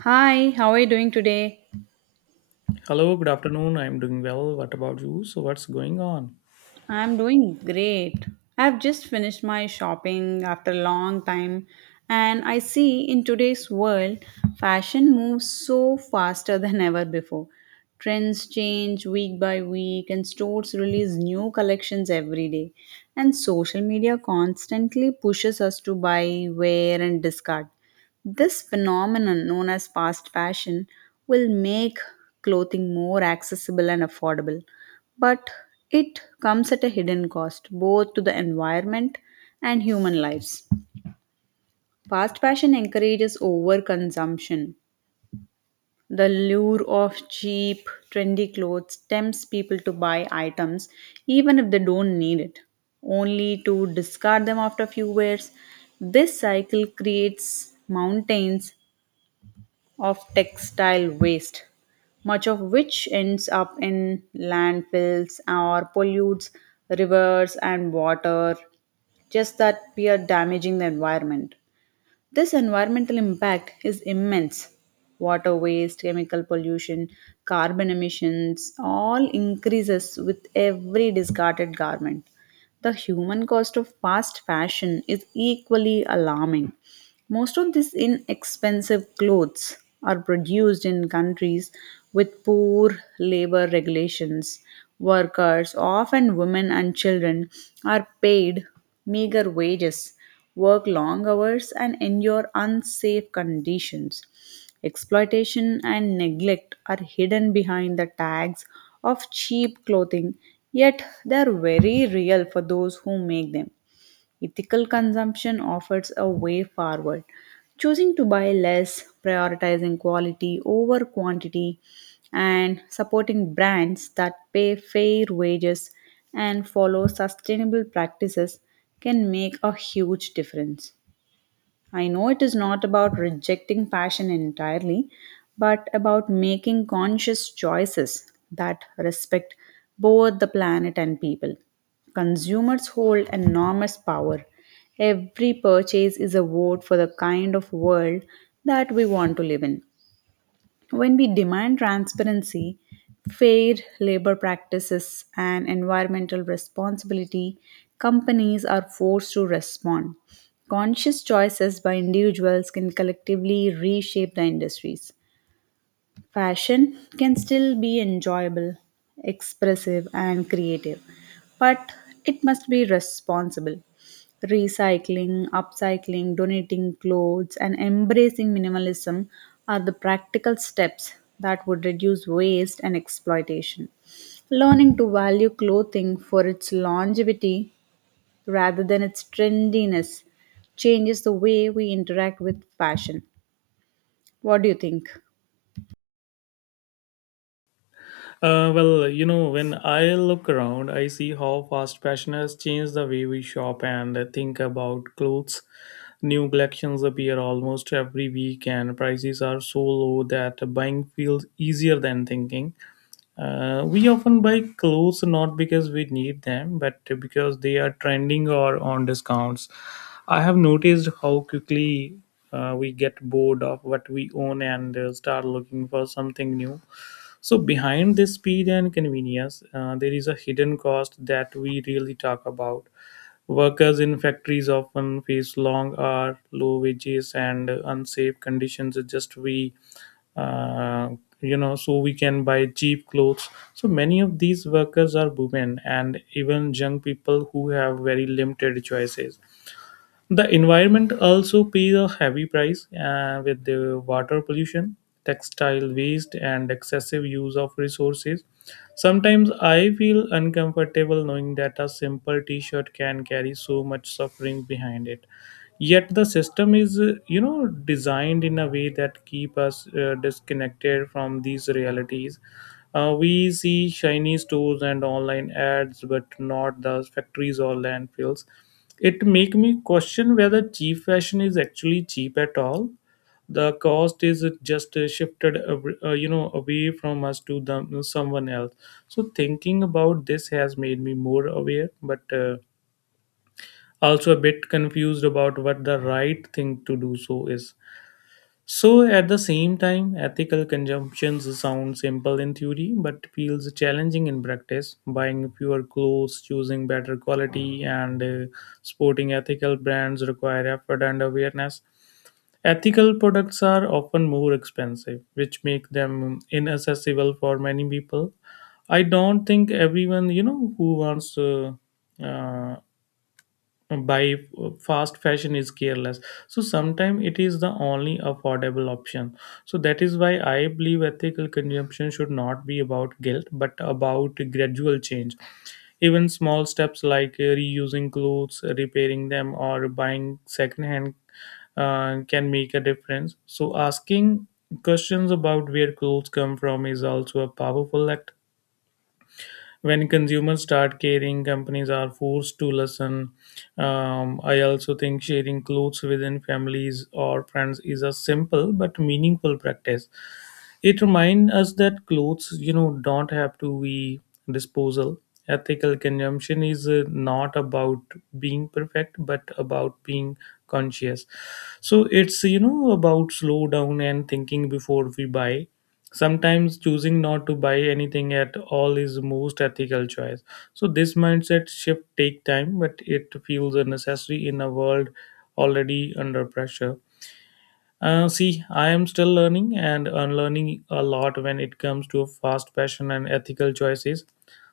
Hi, how are you doing today? Hello, good afternoon. I'm doing well. What about you? So, what's going on? I'm doing great. I've just finished my shopping after a long time, and I see in today's world, fashion moves so faster than ever before. Trends change week by week, and stores release new collections every day. And social media constantly pushes us to buy, wear, and discard. This phenomenon, known as fast fashion, will make clothing more accessible and affordable, but it comes at a hidden cost both to the environment and human lives. Fast fashion encourages overconsumption. The lure of cheap, trendy clothes tempts people to buy items even if they don't need it, only to discard them after a few wears. This cycle creates mountains of textile waste, much of which ends up in landfills or pollutes rivers and water, just that we are damaging the environment. This environmental impact is immense. Water waste, chemical pollution, carbon emissions all increases with every discarded garment. The human cost of fast fashion is equally alarming. Most of these inexpensive clothes are produced in countries with poor labor regulations. Workers, often women and children, are paid meager wages work long hours, and endure unsafe conditions. Exploitation and neglect are hidden behind the tags of cheap clothing, yet they are very real for those who make them. Ethical consumption offers a way forward. Choosing to buy less, prioritizing quality over quantity, and supporting brands that pay fair wages and follow sustainable practices can make a huge difference. I know it is not about rejecting passion entirely, but about making conscious choices that respect both the planet and people. Consumers hold enormous power. Every purchase is a vote for the kind of world that we want to live in. When we demand transparency, fair labor practices, and environmental responsibility, companies are forced to respond. Conscious choices by individuals can collectively reshape the industries. Fashion can still be enjoyable, expressive, and creative, but it must be responsible. Recycling, upcycling, donating clothes, and embracing minimalism are the practical steps that would reduce waste and exploitation. Learning to value clothing for its longevity rather than its trendiness changes the way we interact with fashion. What do you think? Well, when I look around, I see how fast fashion has changed the way we shop and think about clothes. New collections appear almost every week, and prices are so low that buying feels easier than thinking. We often buy clothes not because we need them, but because they are trending or on discounts. I have noticed how quickly we get bored of what we own and start looking for something new. So, behind this speed and convenience, there is a hidden cost that we really talk about. Workers in factories often face long hours, low wages, and unsafe conditions just we uh, so we can buy cheap clothes. So many of these workers are women and even young people who have very limited choices. The environment also pays a heavy price with the water pollution, textile waste, and excessive use of resources. Sometimes I feel uncomfortable knowing that a simple t shirt can carry so much suffering behind it. Yet the system is, designed in a way that keep us disconnected from these realities. We see shiny stores and online ads, but not the factories or landfills. It make me question whether cheap fashion is actually cheap at all. The cost is just shifted, away from us to them, someone else. So thinking about this has made me more aware, but also a bit confused about what the right thing to do so is. So, at the same time, ethical consumptions sound simple in theory but feels challenging in practice. Buying fewer clothes, choosing better quality, and sporting ethical brands require effort and awareness. Ethical products are often more expensive, which make them inaccessible for many people. I don't think everyone, who wants uh, buy fast fashion is careless. So sometimes it is the only affordable option. So that is why I believe ethical consumption should not be about guilt but about gradual change. Even small steps like reusing clothes, repairing them, or buying secondhand can make a difference. So asking questions about where clothes come from is also a powerful act. When consumers start caring, companies are forced to listen. I also think sharing clothes within families or friends is a simple but meaningful practice. It reminds us that clothes don't have to be disposal. Ethical consumption is not about being perfect but about being conscious. So it's about slow down and thinking before we buy. Sometimes choosing not to buy anything at all is most ethical choice. So this mindset shift take time, but it feels necessary in a world already under pressure. See, I am still learning and unlearning a lot when it comes to fast fashion and ethical choices.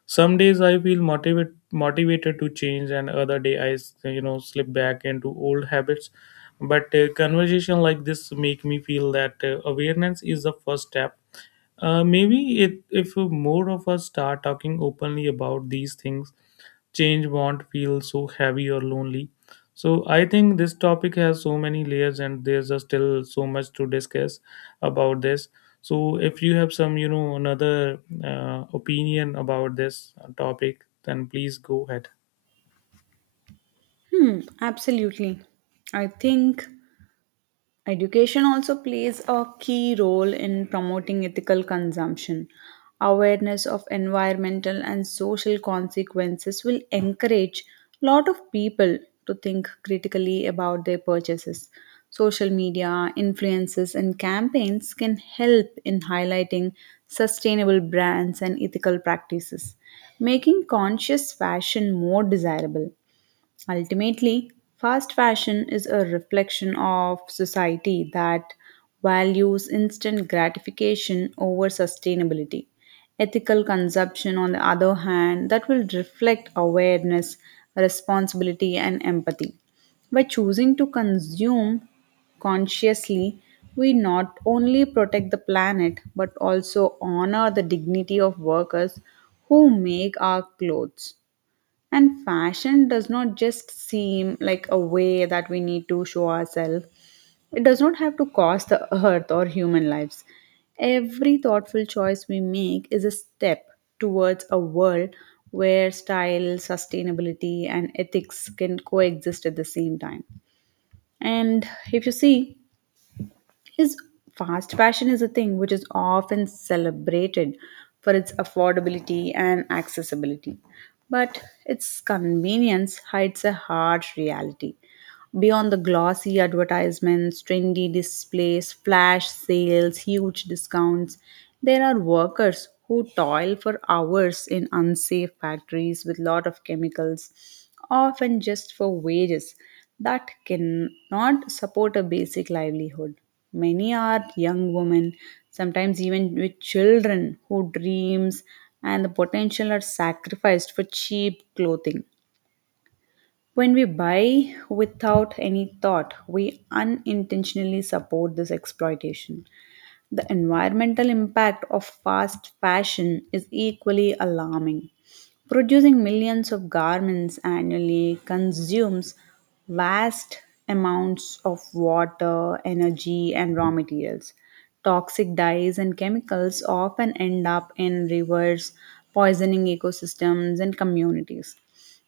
Some days I feel motivated to change, and other day I slip back into old habits. But conversation like this make me feel that awareness is the first step. Maybe if more of us start talking openly about these things, change won't feel so heavy or lonely. So I think this topic has so many layers and there's a still so much to discuss about this. So if you have some, another opinion about this topic, then please go ahead. Hmm, absolutely. I think education also plays a key role in promoting ethical consumption. Awareness of environmental and social consequences will encourage a lot of people to think critically about their purchases. Social media, influences, and campaigns can help in highlighting sustainable brands and ethical practices, making conscious fashion more desirable. Ultimately, fast fashion is a reflection of society that values instant gratification over sustainability. Ethical consumption, on the other hand, that will reflect awareness, responsibility, and empathy. By choosing to consume consciously, we not only protect the planet but also honor the dignity of workers who make our clothes. And fashion does not just seem like a way that we need to show ourselves. It does not have to cost the earth or human lives. Every thoughtful choice we make is a step towards a world where style, sustainability, and ethics can coexist at the same time. And if you see, is fast fashion is a thing which is often celebrated for its affordability and accessibility, but its convenience hides a harsh reality beyond the glossy advertisements, trendy displays, flash sales, huge discounts. There are workers who toil for hours in unsafe factories with lot of chemicals, often just for wages that cannot support a basic livelihood. Many are young women, sometimes even with children, who dreams and the potential are sacrificed for cheap clothing. When we buy without any thought, we unintentionally support this exploitation. The environmental impact of fast fashion is equally alarming. Producing millions of garments annually consumes vast amounts of water, energy, and raw materials. Toxic dyes and chemicals often end up in rivers, poisoning ecosystems and communities.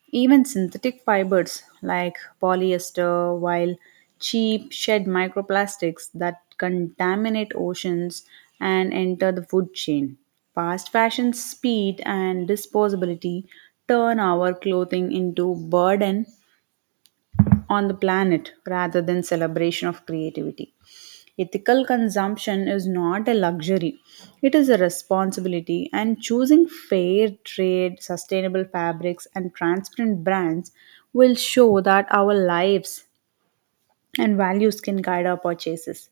Even synthetic fibers like polyester, while cheap, shed microplastics that contaminate oceans and enter the food chain. Fast fashion, speed and disposability turn our clothing into burden on the planet rather than celebration of creativity. Ethical consumption is not a luxury, it is a responsibility, and choosing fair trade, sustainable fabrics, and transparent brands will show that our lives and values can guide our purchases.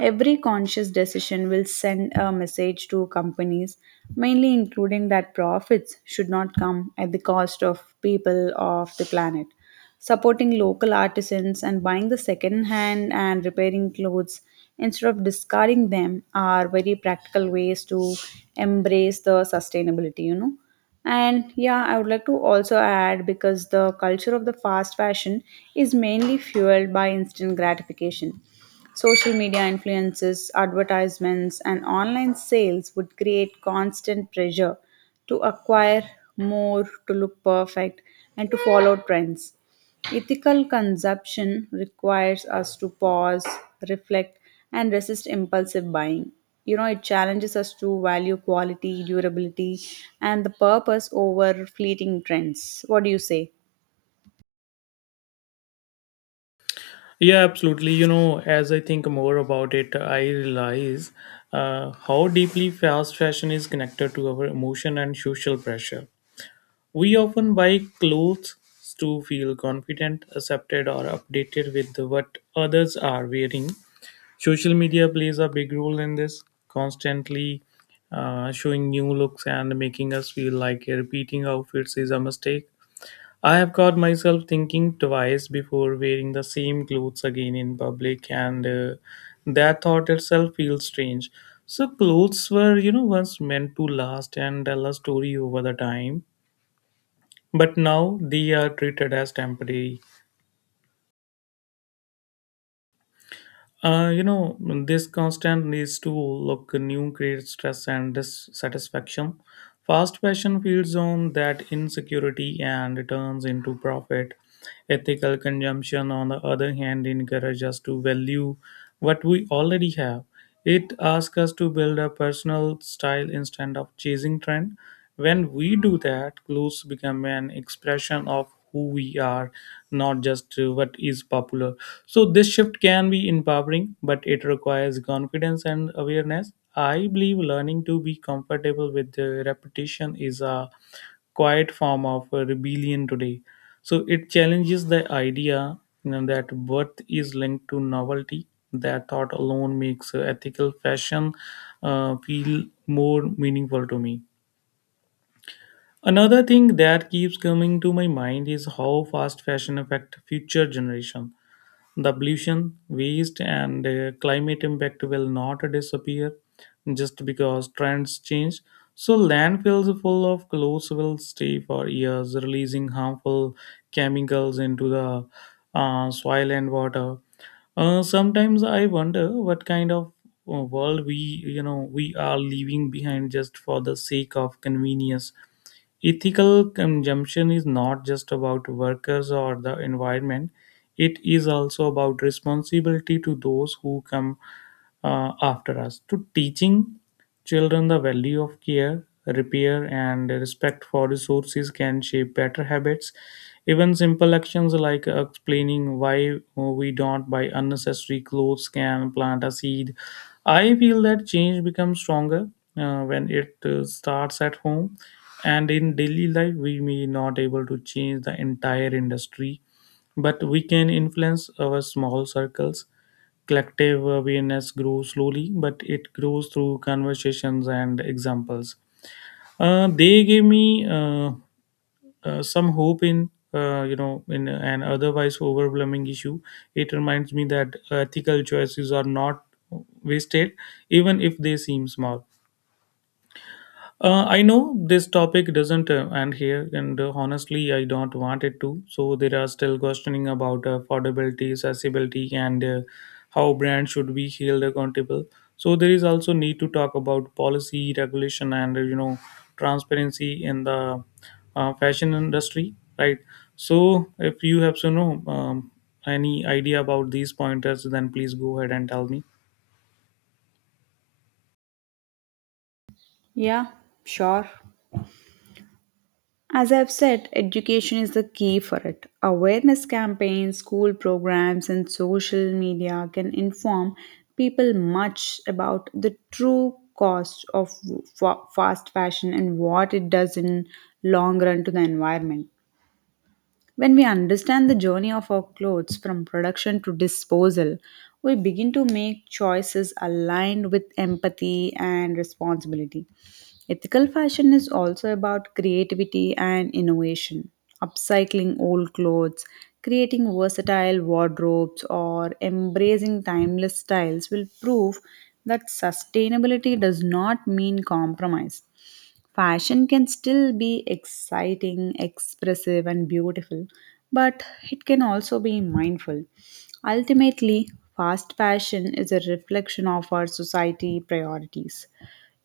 Every conscious decision will send a message to companies, mainly including that profits should not come at the cost of people of the planet. Supporting local artisans and buying the second hand and repairing clothes instead of discarding them are very practical ways to embrace the sustainability. And yeah, I would like to also add because the culture of the fast fashion is mainly fueled by instant gratification. Social media influences, advertisements, and online sales would create constant pressure to acquire more, to look perfect, and to follow trends. Ethical consumption requires us to pause, reflect, and resist impulsive buying. You know, it challenges us to value quality, durability, and the purpose over fleeting trends. What do you say? Yeah, absolutely. As I think more about it, I realize how deeply fast fashion is connected to our emotion and social pressure. We often buy clothes to feel confident, accepted, or updated with what others are wearing. Social media plays a big role in this, constantly showing new looks and making us feel like repeating outfits is a mistake. I have caught myself thinking twice before wearing the same clothes again in public, and that thought itself feels strange. So, clothes were, once meant to last and tell a story over the time, but now they are treated as temporary. Uh, you know, this constant needs to look new creates stress and dissatisfaction. Fast fashion feeds on that insecurity and turns into profit. Ethical consumption, on the other hand, encourages us to value what we already have. It asks us to build a personal style instead of chasing trend. When we do that, clothes become an expression of who we are, not just what is popular. So this shift can be empowering, but it requires confidence and awareness. I believe learning to be comfortable with the repetition is a quiet form of rebellion today. So it challenges the idea that worth is linked to novelty. That thought alone makes ethical fashion feel more meaningful to me. Another thing that keeps coming to my mind is how fast fashion affect future generation. The pollution, waste, and climate impact will not disappear just because trends change. So, landfills full of clothes will stay for years, releasing harmful chemicals into the soil and water. Sometimes I wonder what kind of world we are leaving behind just for the sake of convenience. Ethical consumption is not just about workers or the environment, it is also about responsibility to those who come after us, to teaching children the value of care, repair, and respect for resources can shape better habits. Even simple actions like explaining why we don't buy unnecessary clothes can plant a seed. I feel that change becomes stronger when it starts at home. And in daily life, we may not able to change the entire industry, but we can influence our small circles. Collective awareness grows slowly, but it grows through conversations and examples. They gave me some hope in you know in an otherwise overwhelming issue. It reminds me that ethical choices are not wasted even if they seem small. I know this topic doesn't end here, and honestly, I don't want it to. So there are still questioning about affordability, accessibility, and how brands should be held accountable. So there is also need to talk about policy, regulation, and transparency in the fashion industry, right? So if you have to know any idea about these pointers, then please go ahead and tell me. Yeah, sure. As I've said, education is the key for it. Awareness campaigns, school programs, and social media can inform people much about the true cost of fast fashion and what it does in long run to the environment. When we understand the journey of our clothes from production to disposal, we begin to make choices aligned with empathy and responsibility. Ethical fashion is also about creativity and innovation, upcycling old clothes, creating versatile wardrobes, or embracing timeless styles will prove that sustainability does not mean compromise. Fashion can still be exciting, expressive, and beautiful, but it can also be mindful. Ultimately, fast fashion is a reflection of our society priorities.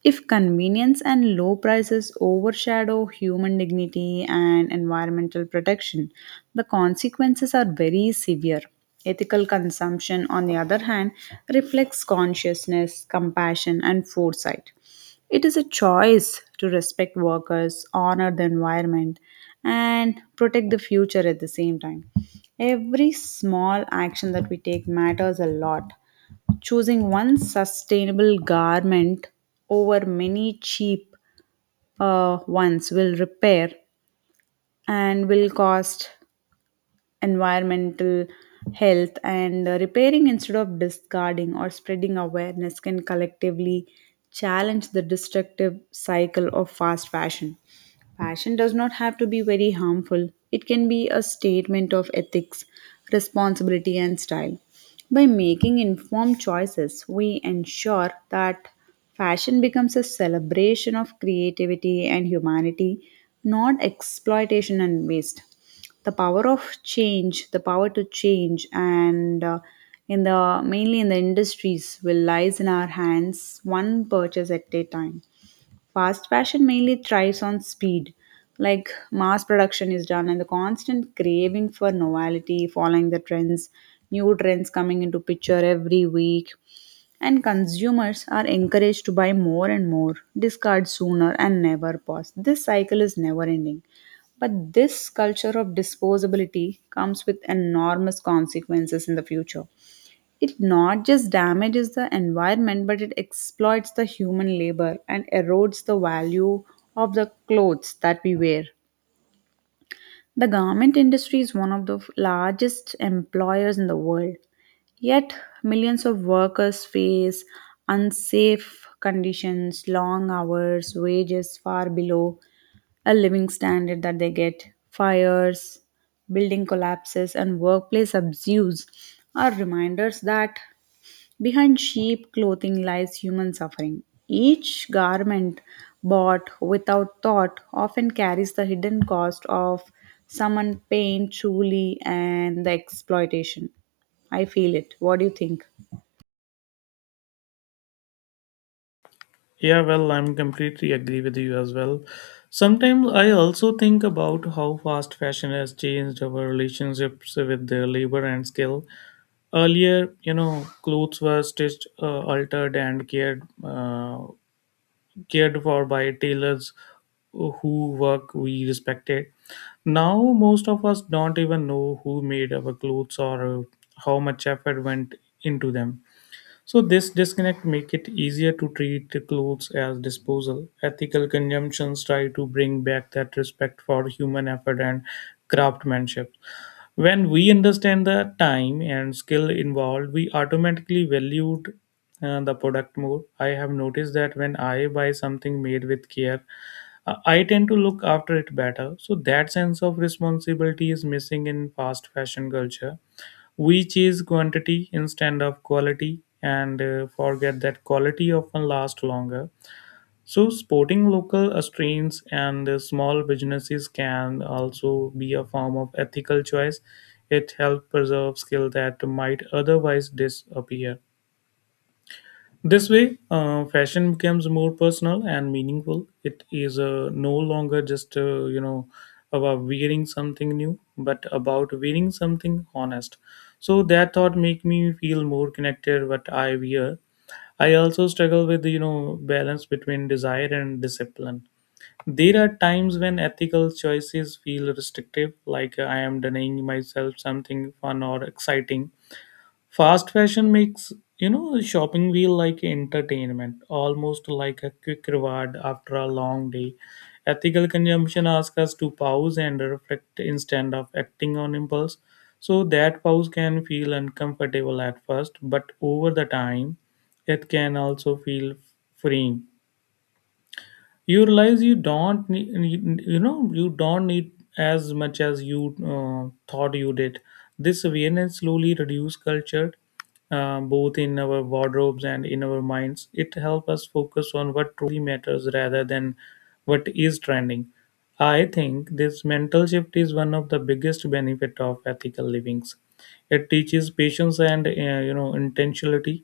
If convenience and low prices overshadow human dignity and environmental protection, the consequences are very severe. Ethical consumption, on the other hand, reflects consciousness, compassion, and foresight. It is a choice to respect workers, honor the environment, and protect the future at the same time. Every small action that we take matters a lot. Choosing one sustainable garment over many cheap ones will repair and will cost environmental health, and repairing instead of discarding or spreading awareness can collectively challenge the destructive cycle of fast fashion. Fashion does not have to be very harmful. It can be a statement of ethics, responsibility, and style. By making informed choices, we ensure that fashion becomes a celebration of creativity and humanity, not exploitation and waste. The power of change, the power to change, and in the mainly in the industries will lies in our hands, one purchase at a time. Fast fashion mainly thrives on speed, like mass production is done, and the constant craving for novelty, following the trends, new trends coming into picture every week. And consumers are encouraged to buy more and more, discard sooner, and never pause. This cycle is never ending. But this culture of disposability comes with enormous consequences in the future. It not just damages the environment, but it exploits the human labor and erodes the value of the clothes that we wear. The garment industry is one of the largest employers in the world. Yet, millions of workers face unsafe conditions, long hours, wages far below a living standard that they get. Fires, building collapses, and workplace abuse are reminders that behind cheap clothing lies human suffering. Each garment bought without thought often carries the hidden cost of someone pain, truly, and the exploitation. I feel it. What do you think? Yeah, well, I'm completely agree with you as well. Sometimes I also think about how fast fashion has changed our relationships with their labor and skill. Earlier, clothes were stitched, altered, and cared for by tailors who work we respected. Now, most of us don't even know who made our clothes or how much effort went into them. So this disconnect make it easier to treat the clothes as disposal. Ethical consumptions try to bring back that respect for human effort and craftsmanship. When we understand the time and skill involved, we automatically valued the product more. I have noticed that when I buy something made with care, I tend to look after it better. So that sense of responsibility is missing in fast fashion culture. We chase quantity instead of quality and forget that quality often lasts longer. So, supporting local strains and small businesses can also be a form of ethical choice. It helps preserve skill that might otherwise disappear. This way, fashion becomes more personal and meaningful. It is no longer just about wearing something new, but about wearing something honest. So that thought make me feel more connected. What I wear, I also struggle with balance between desire and discipline. There are times when ethical choices feel restrictive, like I am denying myself something fun or exciting. Fast fashion makes shopping feel like entertainment, almost like a quick reward after a long day. Ethical consumption asks us to pause and reflect instead of acting on impulse. So that pause can feel uncomfortable at first, but over the time, it can also feel freeing. You realize you don't need as much as you thought you did. This awareness slowly reduce culture both in our wardrobes and in our minds. It helps us focus on what truly matters rather than what is trending. I think this mental shift is one of the biggest benefit of ethical livings. It teaches patience and intentionality.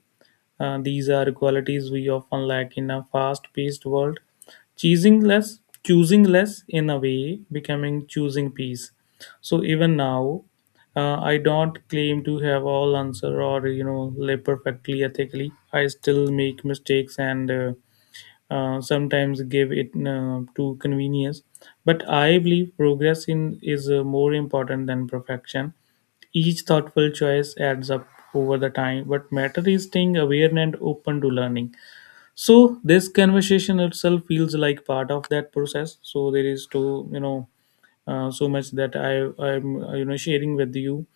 These are qualities we often lack in a fast-paced world. Choosing less, choosing less in a way, becoming choosing peace. So even now, I don't claim to have all answer or live perfectly ethically. I still make mistakes and sometimes give it to convenience. But I believe progress in is more important than perfection. Each thoughtful choice adds up over the time. What matter is staying aware and open to learning. So this conversation itself feels like part of that process. So there is to so much that I'm sharing with you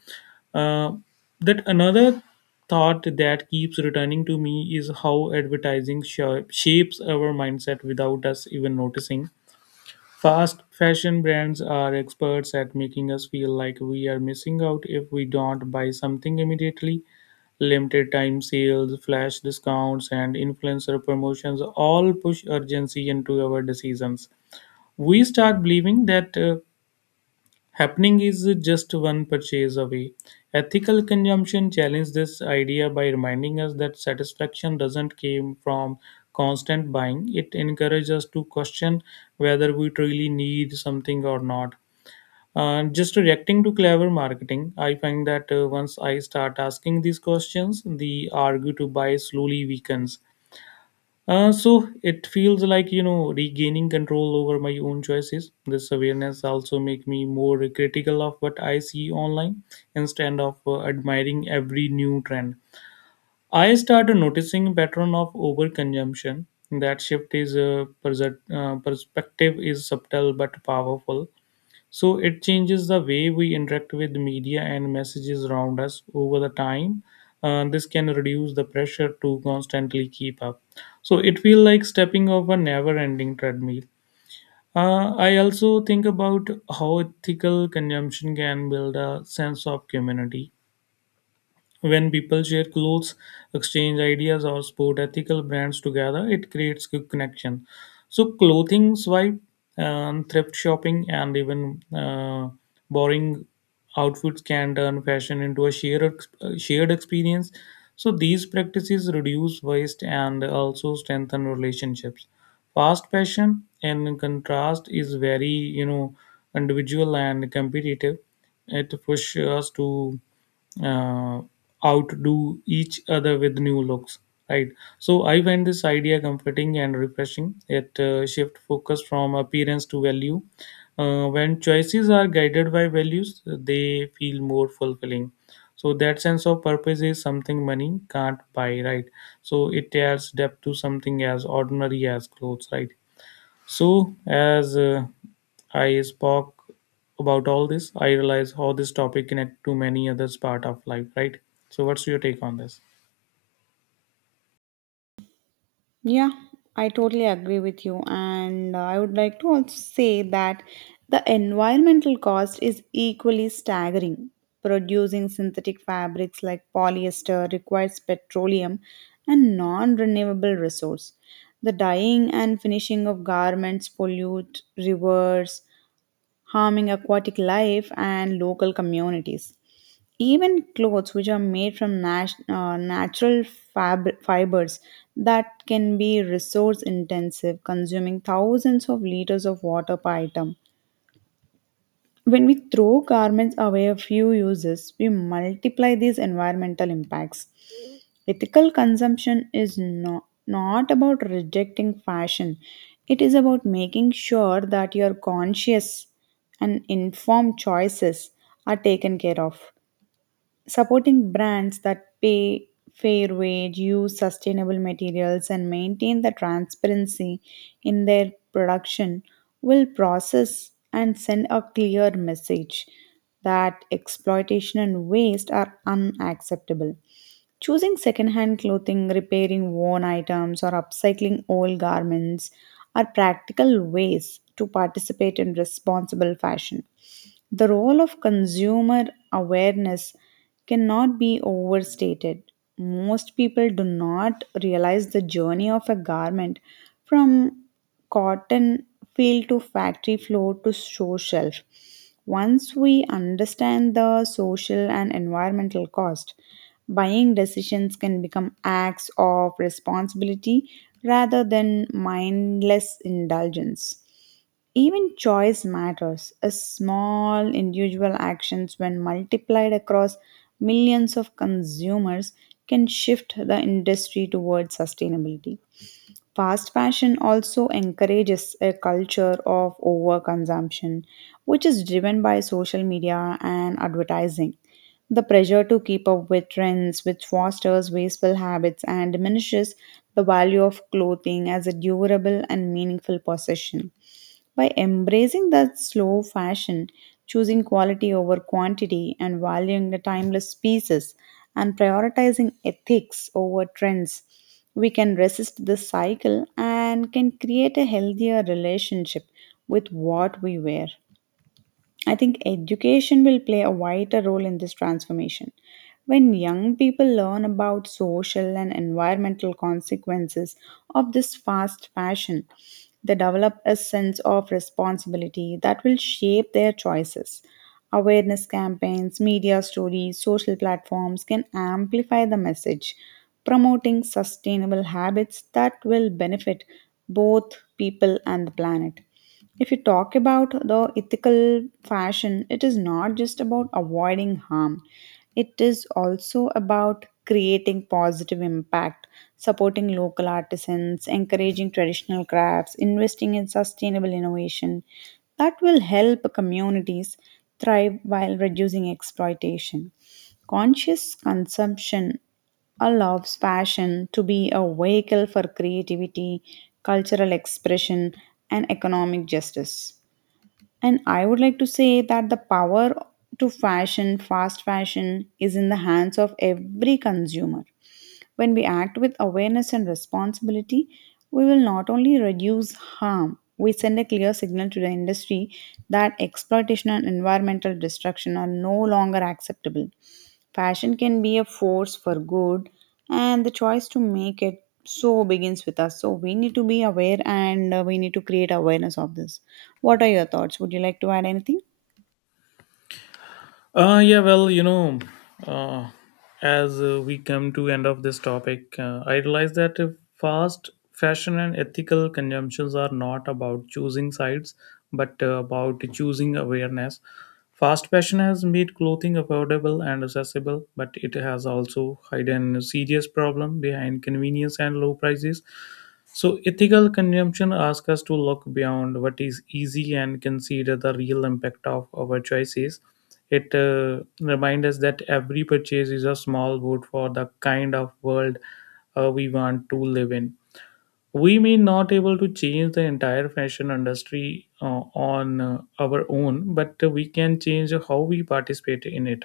uh, that another thought that keeps returning to me is how advertising shapes our mindset without us even noticing. Fast fashion brands are experts at making us feel like we are missing out if we don't buy something immediately. Limited time sales, flash discounts, and influencer promotions all push urgency into our decisions. We start believing that happening is just one purchase away. Ethical consumption challenges this idea by reminding us that satisfaction doesn't come from constant buying. It encourages us to question whether we truly need something or not. Just reacting to clever marketing, I find that once I start asking these questions, the argue to buy slowly weakens. So it feels like you know regaining control over my own choices. This awareness also make me more critical of what I see online instead of admiring every new trend. I started noticing pattern of overconsumption. That shift is perspective is subtle but powerful. So it changes the way we interact with media and messages around us over the time. This can reduce the pressure to constantly keep up. So it feels like stepping off a never-ending treadmill. I also think about how ethical consumption can build a sense of community. When people share clothes, exchange ideas, or support ethical brands together, it creates good connection. So, clothing swipe, thrift shopping, and even borrowing outfits can turn fashion into a shared experience. So, these practices reduce waste and also strengthen relationships. Fast fashion, in contrast, is very individual and competitive. It pushes us to uh, outdo each other with new looks, right. So I find this idea comforting and refreshing. It shift focus from appearance to value. Uh, when choices are guided by values, they feel more fulfilling. So that sense of purpose is something money can't buy, right? So it adds depth to something as ordinary as clothes, right? So, as I spoke about all this, I realize how this topic connect to many others part of life, right? So, what's your take on this? Yeah, I totally agree with you. And I would like to also say that the environmental cost is equally staggering. Producing synthetic fabrics like polyester requires petroleum and non renewable resource. The dyeing and finishing of garments pollute rivers, harming aquatic life and local communities. Even clothes which are made from natural fibers that can be resource intensive, consuming thousands of liters of water per item. When we throw garments away a few uses, we multiply these environmental impacts. Ethical consumption is no, not about rejecting fashion, it is about making sure that your conscious and informed choices are taken care of. Supporting brands that pay fair wage, use sustainable materials, and maintain the transparency in their production will process and send a clear message that exploitation and waste are unacceptable. Choosing secondhand clothing, repairing worn items, or upcycling old garments are practical ways to participate in responsible fashion. The role of consumer awareness cannot be overstated. Most people do not realize the journey of a garment from cotton field to factory floor to store shelf. Once we understand the social and environmental cost, buying decisions can become acts of responsibility rather than mindless indulgence. Even choice matters. A small individual actions when multiplied across millions of consumers can shift the industry towards sustainability. Fast fashion also encourages a culture of overconsumption, which is driven by social media and advertising. The pressure to keep up with trends, which fosters wasteful habits and diminishes the value of clothing as a durable and meaningful possession. By embracing that slow fashion, choosing quality over quantity, and valuing the timeless pieces, and prioritizing ethics over trends, we can resist this cycle and can create a healthier relationship with what we wear. I think education will play a vital role in this transformation. When young people learn about social and environmental consequences of this fast fashion, they develop a sense of responsibility that will shape their choices. Awareness campaigns, media stories, social platforms can amplify the message, promoting sustainable habits that will benefit both people and the planet. If you talk about the ethical fashion, it is not just about avoiding harm, it is also about creating positive impact, supporting local artisans, encouraging traditional crafts, investing in sustainable innovation. That will help communities thrive while reducing exploitation. Conscious consumption allows passion to be a vehicle for creativity, cultural expression, and economic justice. And I would like to say that the power to fashion, fast fashion, is in the hands of every consumer. When we act with awareness and responsibility, we will not only reduce harm, we send a clear signal to the industry that exploitation and environmental destruction are no longer acceptable. Fashion can be a force for good, and the choice to make it so begins with us. So, we need to be aware and we need to create awareness of this. What are your thoughts? Would you like to add anything? Yeah, well, you know, uh, as we come to end of this topic, I realize that if fast fashion and ethical consumptions are not about choosing sides, but about choosing awareness. Fast fashion has made clothing affordable and accessible, but it has also hidden a serious problem behind convenience and low prices. So, ethical consumption asks us to look beyond what is easy and consider the real impact of our choices. It reminds us that every purchase is a small vote for the kind of world we want to live in. We may not able to change the entire fashion industry on our own, but we can change how we participate in it.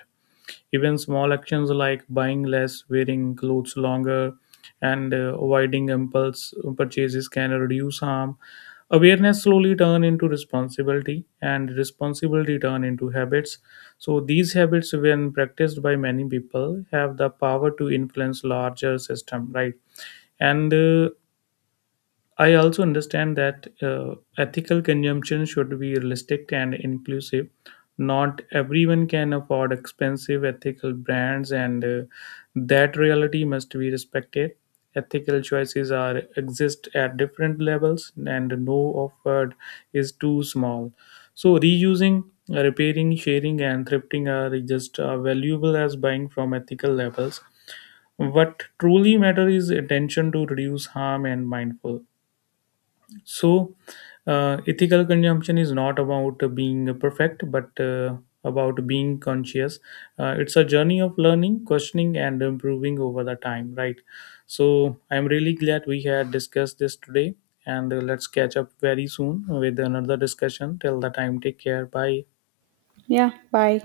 Even small actions like buying less, wearing clothes longer, and avoiding impulse purchases can reduce harm. Awareness slowly turn into responsibility, and responsibility turn into habits. So these habits, when practiced by many people, have the power to influence larger system, right? And I also understand that ethical consumption should be realistic and inclusive. Not everyone can afford expensive ethical brands, and that reality must be respected. Ethical choices are exist at different levels, and no offered is too small. So reusing, repairing, sharing, and thrifting are just as valuable as buying from ethical levels. What truly matters is attention to reduce harm and mindful. So, ethical consumption is not about being perfect, but about being conscious. It's a journey of learning, questioning, and improving over the time, right? So, I'm really glad we had discussed this today, and let's catch up very soon with another discussion. Till the time, take care. Bye. Yeah, bye.